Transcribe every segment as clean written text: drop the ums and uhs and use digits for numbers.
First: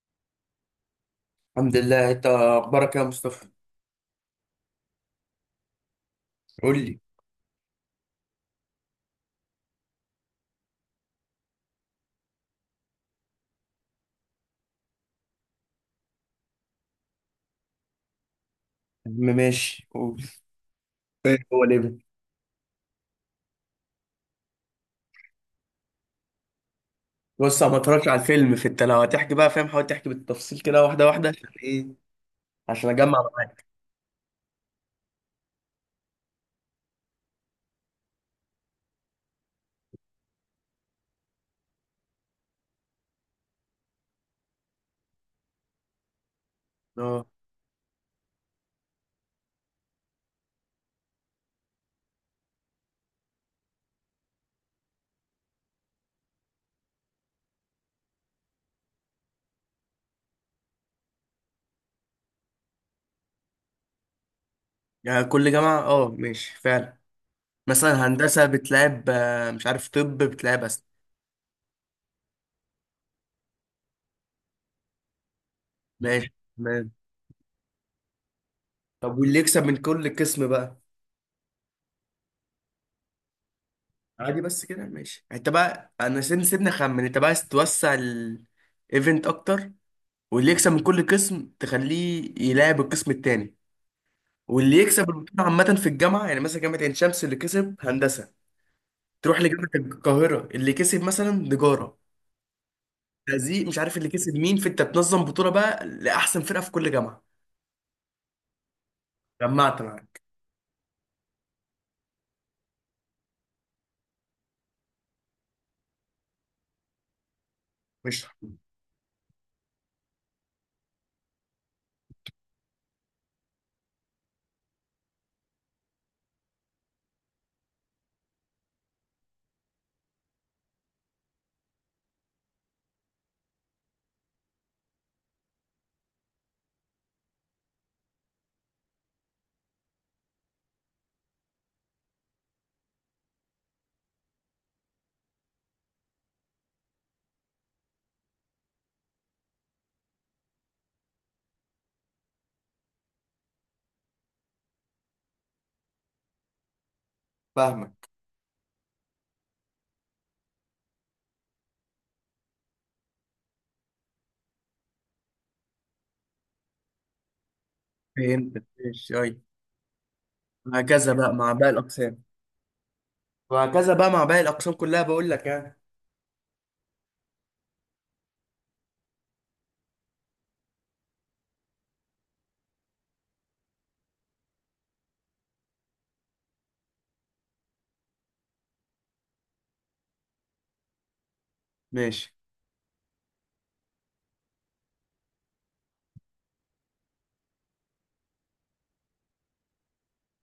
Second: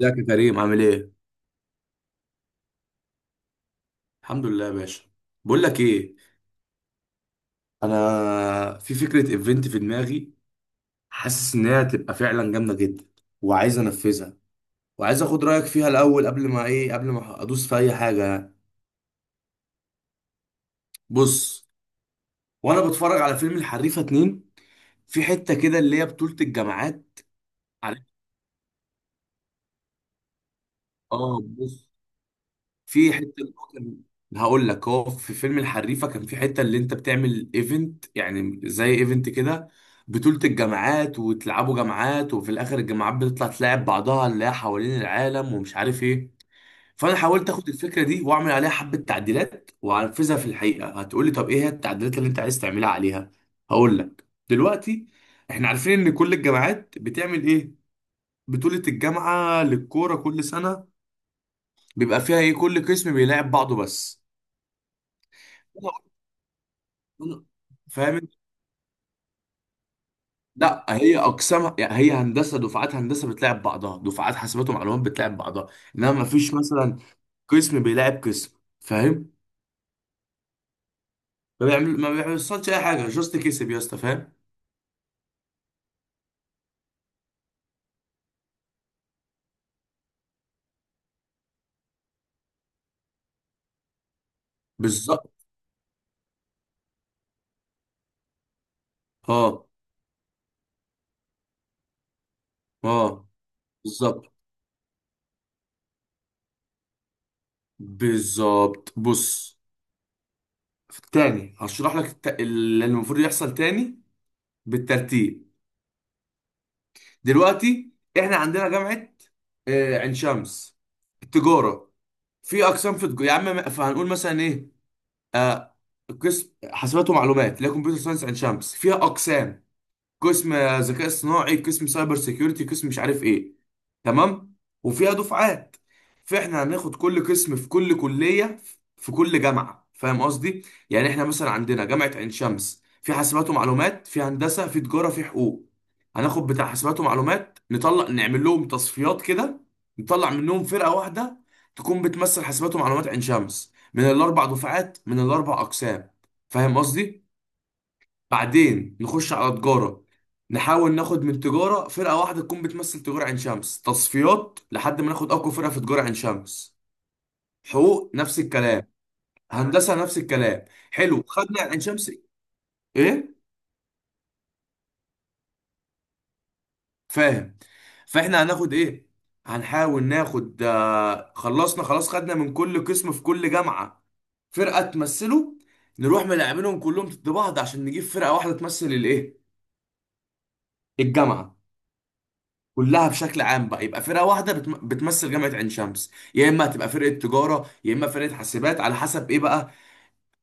ازيك يا كريم؟ عامل ايه؟ الحمد لله، انت اخبارك إيه يا مصطفى؟ الحمد لله يا باشا. بقول لك ايه، قول لي. انا في فكره ايفنت في دماغي. حاسس ان هي هتبقى فعلا جامده جدا وعايز انفذها، وعايز اخد رايك فيها الاول قبل ما ايه قبل ما ادوس في اي حاجه يعني. يا عم ماشي، قول. إيه؟ هو بص، ليه بقى؟ وانا بتفرج على فيلم الحريفه اتنين، في حته كده اللي هي بطوله الجامعات. بص، انا ما عارف، اتفرجتش على الفيلم. فانت لو هتحكي بقى فاهم، حاول تحكي بالتفصيل كده واحده واحده اه عشان ايه. بص، عشان في اجمع حته اللي معاك. هو كان، هقول لك، هو في فيلم الحريفه كان في حته اللي انت بتعمل ايفنت يعني زي ايفنت كده، بطولة الجامعات، وتلعبوا جامعات، وفي الاخر الجامعات بتطلع تلاعب بعضها اللي هي حوالين العالم ومش عارف ايه. فانا اه، حاولت اخد الفكره دي واعمل عليها حبه تعديلات وانفذها. في الحقيقه هتقولي طب ايه هي التعديلات اللي انت عايز تعملها عليها؟ هقول لك. دلوقتي احنا عارفين ان كل الجامعات بتعمل ايه، بطولة الجامعة للكورة كل سنة، بيبقى فيها ايه، كل قسم بيلاعب بعضه بس. يعني كل جامعه، اه، ماشي فعلا. أنا- مثلا فاهم، هندسه بتلعب، مش عارف، طب بتلعب لا أسنان. هي اقسامها يعني، هي هندسه دفعات، هندسه بتلاعب بعضها دفعات، حاسبات ومعلومات بتلاعب بعضها، انما ما ماشي فيش تمام. مثلا قسم بيلاعب قسم، طب فاهم. واللي يكسب من كل قسم بقى؟ ما بيعمل، ما بيحصلش اي حاجه، جاست كسب يا اسطى، فاهم. عادي، بس كده ماشي. انت بقى انا سيبني اخمن انت بقى عايز توسع الايفنت اكتر، واللي يكسب من كل قسم تخليه يلعب القسم التاني، واللي يكسب بالظبط. البطوله عامه في الجامعه، يعني مثلا جامعه عين شمس اللي كسب هندسه، تروح اه لجامعه القاهره اللي كسب مثلا تجاره، اه. تهزيق مش عارف اللي بالظبط كسب مين. فانت بتنظم بطوله بقى لاحسن فرقه في كل جامعه. بالظبط. بص، جمعت معاك. تاني هشرح لك اللي المفروض يحصل، تاني بالترتيب. دلوقتي مش احنا عندنا جامعه عين شمس، التجاره، في اقسام في التجاره يا عم، فهنقول مثلا ايه، آه قسم حاسبات ومعلومات اللي هي كمبيوتر ساينس اند شامبس، فيها اقسام، قسم ذكاء اصطناعي، قسم سايبر سيكيورتي، قسم مش عارف ايه، تمام. وفيها دفعات. فاحنا هناخد كل قسم في كل كلية في كل جامعة، فاهم قصدي؟ يعني احنا مثلا عندنا جامعة عين شمس، في حاسبات ومعلومات، في هندسة، في تجارة، في حقوق. هناخد بتاع حاسبات ومعلومات، نطلع نعمل لهم تصفيات كده، نطلع منهم فرقة واحدة تكون بتمثل حاسبات ومعلومات عين شمس من الاربع دفعات من الاربع اقسام، فاهم قصدي؟ فاهمك. بعدين نخش على تجارة، نحاول ناخد من تجارة فرقة واحدة تكون بتمثل تجارة عين شمس، تصفيات لحد ما ناخد أقوى فرقة في تجارة عين شمس. حقوق نفس فهمت، الكلام. ماشي، ايوه. هندسة نفس الكلام. وهكذا حلو بقى مع خدنا باقي عين شمس. الاقسام. إيه. وهكذا بقى مع باقي الاقسام كلها، بقول لك يعني. فاهم. فإحنا هناخد إيه، هنحاول ناخد خلصنا خلاص، خدنا من كل قسم في كل جامعة فرقة تمثله، نروح ملاعبينهم كلهم ضد بعض عشان نجيب فرقة واحدة تمثل الإيه، الجامعة ماشي. كلها بشكل عام بقى. يبقى فرقه واحده بتمثل جامعه عين شمس، يا اما هتبقى فرقه تجاره يا اما فرقه حاسبات، على حسب ايه بقى.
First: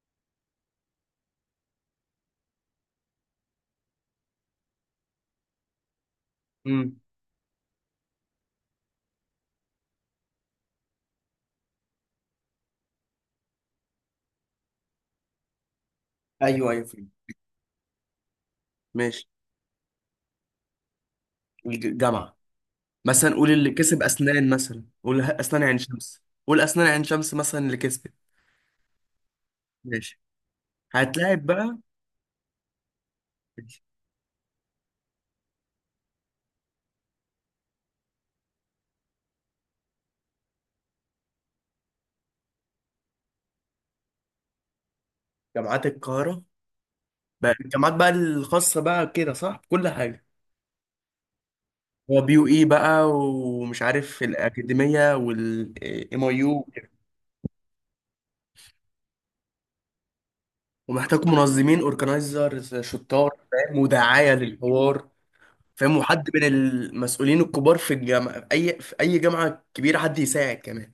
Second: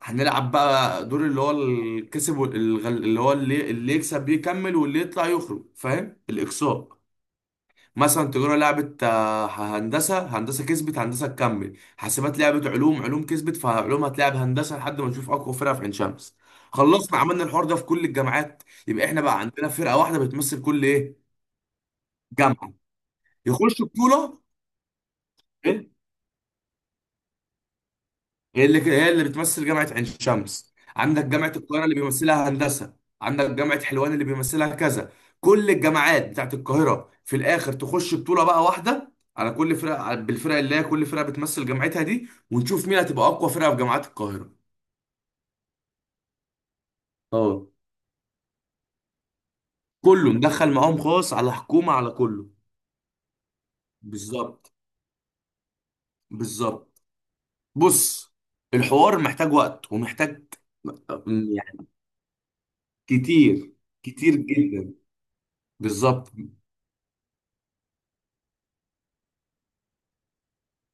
هنلعب بقى دور اللي هو الكسب اللي هو اللي يكسب يكمل واللي يطلع يخرج، فاهم، الاقصاء. امم. مثلا تجاره لعبت هندسه هندسه كسبت، هندسه تكمل. حاسبات لعبت علوم، علوم كسبت، فعلوم هتلعب هندسه لحد ما نشوف اقوى فرقه في عين شمس. ايوه، ايوه، فهمت. خلصنا عملنا الحوار ده في كل الجامعات. يبقى احنا ماشي. بقى عندنا فرقه واحده بتمثل كل ايه، جامعه. جامعه. مثلا قول اللي يخش كسب بطوله، اسنان، مثلا قول اسنان عين شمس مثلا اللي كسبت. هي اللي بتمثل جامعة عين ماشي، شمس. عندك هتلاعب جامعة بقى. القاهرة اللي بيمثلها هندسة، عندك جامعة حلوان اللي بيمثلها كذا، كل الجامعات بتاعت القاهرة في الآخر تخش بطولة بقى واحدة على كل فرقة، بالفرق اللي هي كل فرقة بتمثل جامعتها دي، ونشوف مين هتبقى أقوى فرقة في جامعات القاهرة. جامعات القاهرة. بقى اه. الجامعات بقى الخاصة بقى كده صح كل حاجة. كله مدخل معاهم، خاص، على حكومة، على هو بي كله. يو اي بقى، ومش عارف بالظبط الأكاديمية والام اي يو وكده. بالظبط. بص، الحوار محتاج وقت ومحتاج، ومحتاج منظمين يعني، اورجنايزر شطار، كتير، فاهم، ودعاية كتير جدا. للحوار. فاهم؟ وحد بالظبط، من المسؤولين الكبار في الجامعة، أي في أي جامعة كبيرة، حد يساعد كمان.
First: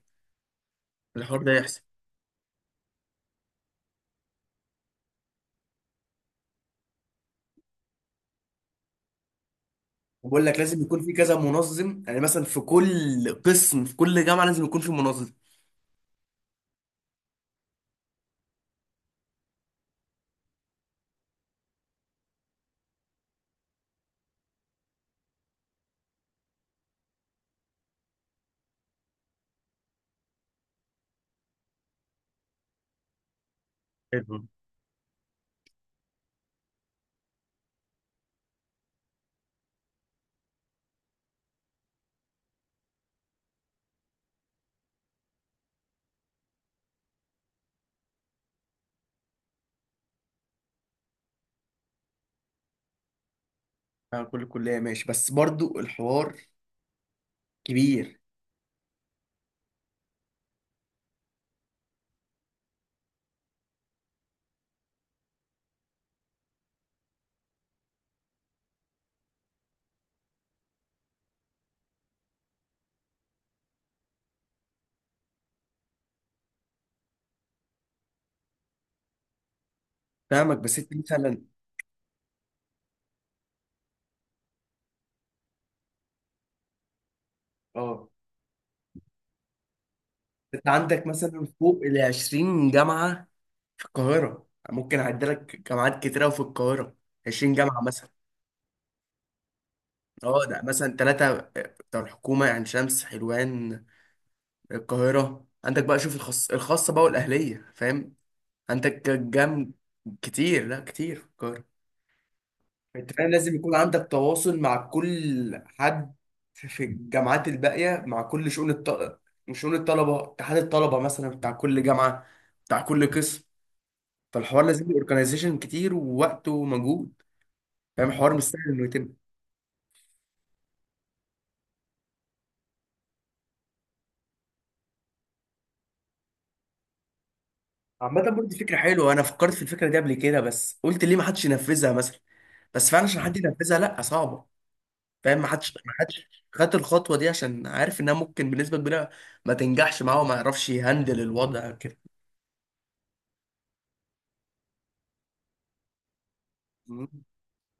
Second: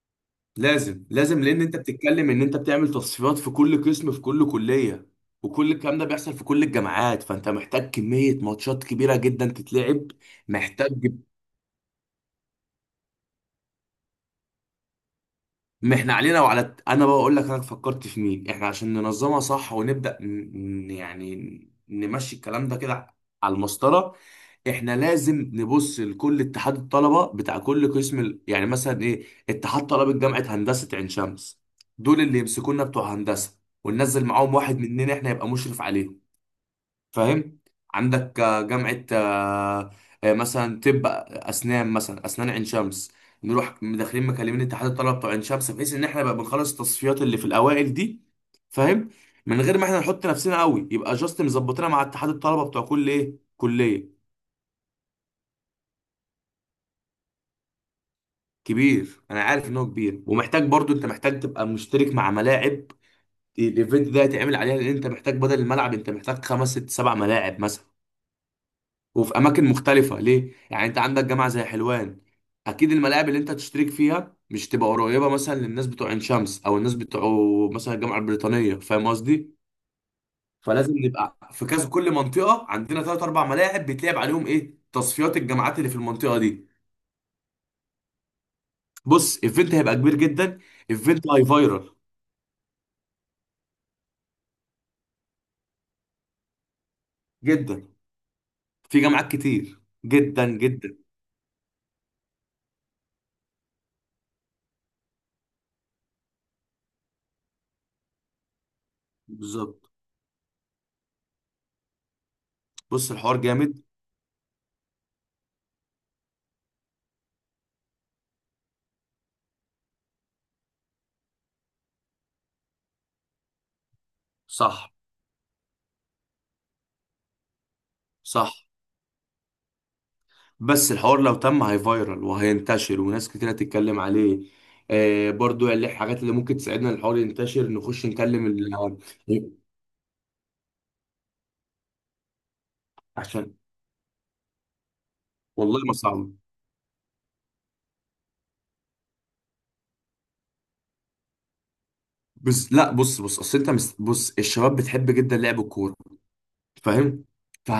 لازم لازم، الحوار ده لان انت يحصل. بتتكلم ان انت بتعمل تصفيات في كل قسم في كل كليه، وكل الكلام ده بيحصل في كل الجامعات، فانت محتاج كميه ماتشات كبيره جدا تتلعب. وبقول لك لازم يكون محتاج، في كذا منظم، يعني مثلا في كل قسم في كل جامعة لازم يكون في منظم. ما احنا علينا وعلى انا بقى اقول لك، انا فكرت في مين احنا عشان ننظمها صح ونبدا يعني نمشي الكلام ده كده على المسطره. احنا لازم نبص لكل اتحاد الطلبه بتاع كل قسم يعني مثلا ايه، اتحاد طلبه جامعه هندسه عين شمس، دول اللي يمسكونا بتوع هندسه، وننزل حلو. معاهم واحد مننا احنا يبقى مشرف عليهم، فاهم. عندك جامعه مثلا طب، اسنان مثلا، اسنان عين شمس، نروح داخلين مكلمين اتحاد الطلبه بتوع عين شمس، بحيث ان احنا بقى بنخلص التصفيات اللي في الاوائل دي، فاهم، من غير ما احنا نحط نفسنا قوي، يبقى جاست مظبطينها مع اتحاد الطلبه بتوع كل ايه، كليه. آه، كل كلية ماشي، بس برضو الحوار كبير. كبير، انا عارف ان هو كبير، ومحتاج برضو انت محتاج تبقى مشترك مع ملاعب. الايفنت ده هيتعمل عليها، لان انت محتاج بدل الملعب انت محتاج خمس ست سبع ملاعب مثلا، وفي اماكن مختلفه، ليه؟ يعني انت عندك جامعه زي حلوان، اكيد الملاعب اللي انت تشترك فيها مش تبقى قريبه مثلا للناس بتوع عين شمس، او الناس بتوع مثلا الجامعه البريطانيه، فاهم قصدي. فاهمك، بس انت فلازم نبقى مثلا. في كذا، كل منطقه عندنا ثلاث اربع ملاعب بيتلعب عليهم ايه، تصفيات الجامعات اللي في المنطقه دي. اه، بص، ايفنت هيبقى كبير جدا، انت عندك ايفنت هاي مثلا فوق فايرال ال 20 جامعه في القاهره، ممكن اعد لك جامعات كتيره في القاهره. 20 جامعه جدا. مثلا. في جامعات كتير، اه، جدا ده مثلا جدا. ثلاثه بتوع الحكومه، يعني شمس، حلوان، القاهره. عندك بقى شوف الخاص الخاصه بقى والاهليه، فاهم؟ عندك بالظبط. كتير، لا، كتير في القاهره. بص، انت فاهم الحوار لازم يكون جامد. عندك تواصل مع كل حد في الجامعات الباقية، مع كل شؤون الطلبة، شؤون الطلبة، اتحاد الطلبة مثلا بتاع كل جامعة، بتاع كل قسم. فالحوار لازم صح. اورجنايزيشن كتير، ووقت، ومجهود. فاهم؟ الحوار مش صح. سهل انه يتم. بس الحوار لو تم هيفايرال وهينتشر، وناس كتير هتتكلم عليه. برضو اللي الحاجات اللي ممكن تساعدنا الحوار ينتشر، نخش عامة نكلم برضه دي ال، فكرة حلوة، انا فكرت في الفكرة دي قبل كده، بس قلت ليه ما حدش ينفذها مثلا. بس فعلا عشان حد عشان، ينفذها لا، صعبة. فاهم؟ ما حدش والله ما ما حدش صعب. خد الخطوة دي، عشان عارف انها ممكن بنسبة كبيرة ما تنجحش معاه وما يعرفش يهندل الوضع كده. بس لا، بص بص، اصل انت بص، الشباب بتحب جدا لعب الكوره، مم. فاهم،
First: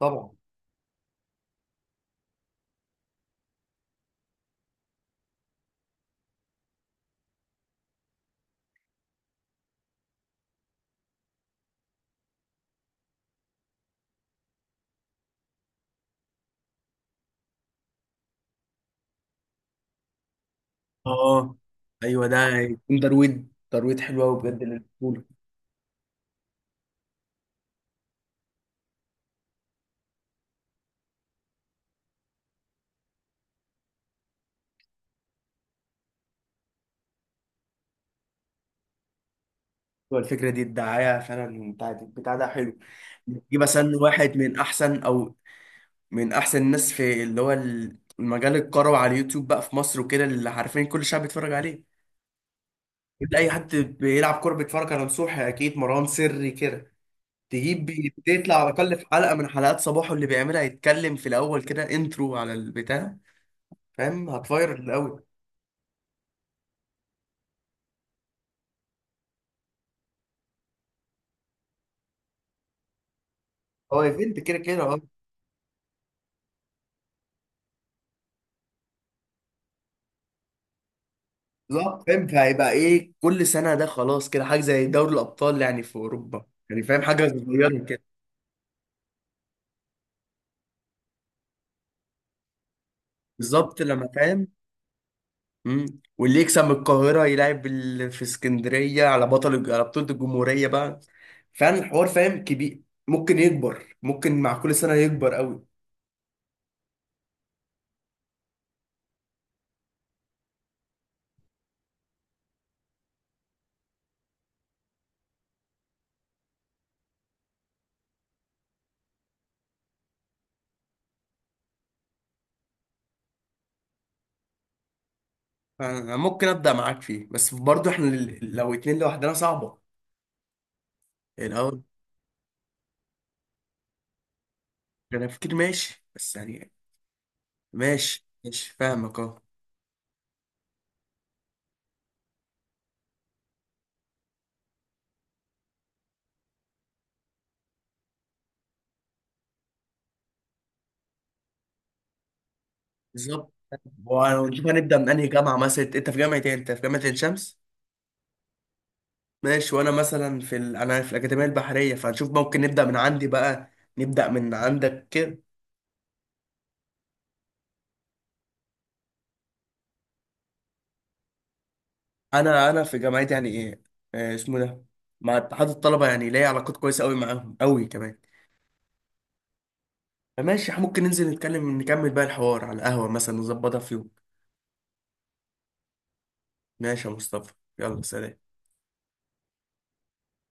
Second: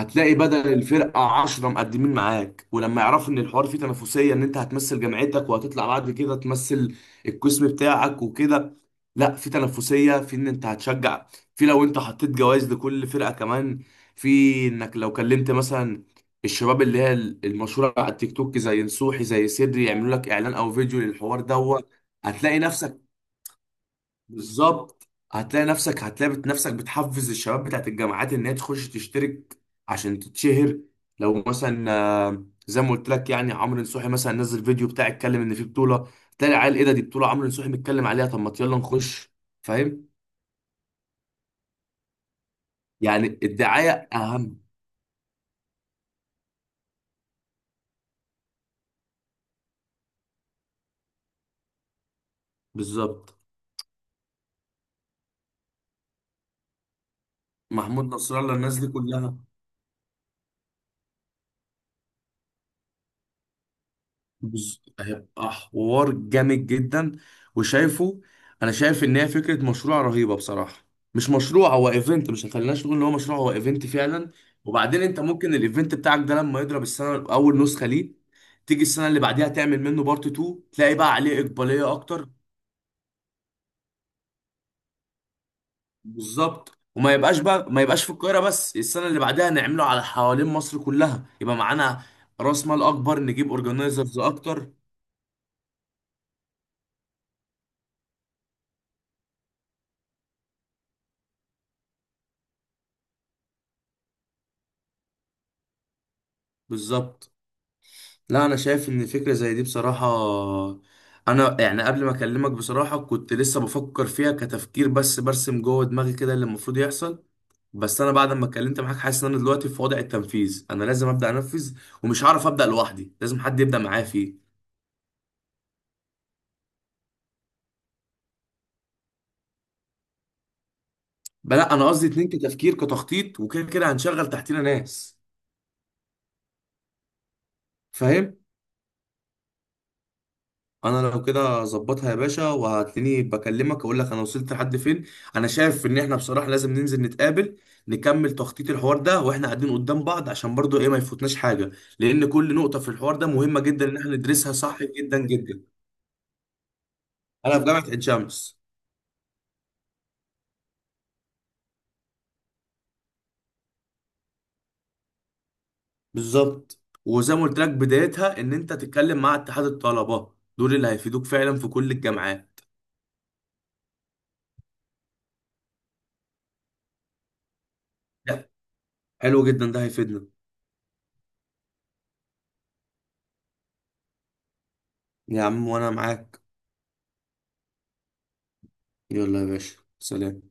طبعا. بدل الفرقه 10 مقدمين معاك. ولما يعرفوا ان الحوار فيه تنافسيه، ان انت هتمثل جامعتك وهتطلع بعد كده تمثل القسم بتاعك وكده، لا، في تنافسيه في ان انت هتشجع، في لو انت حطيت جوائز لكل فرقه كمان، في انك لو كلمت مثلا الشباب اللي هي المشهوره على التيك توك زي نصوحي زي سدري يعملوا لك اعلان او فيديو للحوار اه، دوت، ايوه، ده هتلاقي يكون نفسك، ترويج. ترويج حلو قوي بجد بالظبط، للبطوله. هتلاقي نفسك، نفسك بتحفز الشباب بتاعت الجامعات ان هي تخش تشترك عشان تتشهر. لو مثلا، زي ما قلت لك يعني، عمرو نصوحي مثلا نزل فيديو بتاع، اتكلم ان في بطوله، تلاقي العيال، ايه ده، دي بطوله عمرو نصوحي متكلم عليها، طب ما يلا نخش، فاهم. هو الفكره دي الدعايه فعلا، بتاع ده حلو. يعني يجيب الدعايه مثلا واحد من اهم. احسن، او من احسن الناس في اللي هو المجال الكروي على اليوتيوب بقى في مصر وكده، اللي عارفين كل الشعب بيتفرج عليه. انت بالظبط. اي حد بيلعب كوره بيتفرج على نصوحي اكيد، مروان سري كده. تجيب، محمود نصر الله، تطلع على الناس دي الاقل في كلها، حلقه من حلقات صباحه اللي بيعملها، يتكلم في الاول كده انترو على البتاع، فاهم؟ هتفاير قوي. هيبقى حوار جامد جدا. وشايفه، انا شايف ان هي فكره مشروع رهيبه بصراحه. مش مشروع، هو ايفنت، مش خليناش نقول ان هو مشروع، هو ايفنت هو فعلا. ايفنت كده كده، اه. وبعدين انت ممكن الايفنت بتاعك ده لما يضرب السنه اول نسخه ليه، تيجي السنه اللي بعديها تعمل منه بارت 2، تلاقي بقى عليه اقباليه بالظبط فاهم، اكتر. فهيبقى ايه كل سنه، ده خلاص كده حاجه زي دوري الابطال يعني في اوروبا، بالظبط. يعني فاهم، وما حاجه يبقاش بقى، ما صغيره كده. يبقاش في القاهره بس، السنه اللي بعدها نعمله على حوالين مصر كلها، يبقى معانا راس مال اكبر، نجيب بالظبط، لما اورجنايزرز فاهم. اكتر. امم. واللي يكسب من القاهره يلعب في اسكندريه على بطوله الجمهوريه بقى. فعلا الحوار فاهم كبير، ممكن يكبر، ممكن مع كل سنه يكبر قوي. بالظبط. لا، انا شايف ان فكره زي دي بصراحه، انا يعني قبل ما اكلمك بصراحه كنت لسه بفكر فيها كتفكير بس، برسم جوه دماغي كده اللي المفروض يحصل. بس انا بعد ما اتكلمت معاك حاسس ان انا دلوقتي في وضع التنفيذ، انا لازم ابدا انفذ، ومش هعرف ابدا لوحدي، لازم حد يبدا معايا فيه. فأنا ممكن ابدا معاك فيه، بس برضه احنا لو اتنين لوحدنا صعبه. بلا، الاول. انا قصدي اتنين كتفكير كتخطيط، وكده كده هنشغل تحتنا ناس، انا فكر، ماشي بس يعني. ماشي فاهم. ماشي، فاهمك، اه. انا لو كده ظبطها يا باشا وهتلاقيني بكلمك اقول لك انا وصلت لحد فين. انا شايف ان احنا بصراحه لازم ننزل نتقابل، نكمل تخطيط الحوار ده واحنا قاعدين قدام بعض، عشان برضو ايه ما يفوتناش حاجه، لان كل نقطه في الحوار ده بالظبط. مهمه جدا ان احنا ندرسها ونشوف صح، هنبدا من جدا انهي جامعه، جدا. مثلا انت في جامعه ايه؟ انت في جامعه عين شمس؟ انا في جامعه عين شمس. ماشي. وانا مثلا انا في الاكاديميه البحريه، فهنشوف ممكن نبدا من عندي بقى، نبدا من عندك كده. بالظبط، وزي ما قلت لك بدايتها ان انت تتكلم مع اتحاد الطلبه، دول اللي هيفيدوك فعلا في كل الجامعات. انا في جامعتي يعني ايه، آه، اسمه ده، مع اتحاد الطلبه، يعني ليا علاقات كويسه قوي معاهم، قوي كمان. لا، حلو جدا، ده هيفيدنا. فماشي، ممكن ننزل نتكلم نكمل بقى الحوار على القهوه مثلا، نظبطها في يوم. يا عم وانا معاك. ماشي يا مصطفى. يلا سلام. يلا يا باشا، سلام.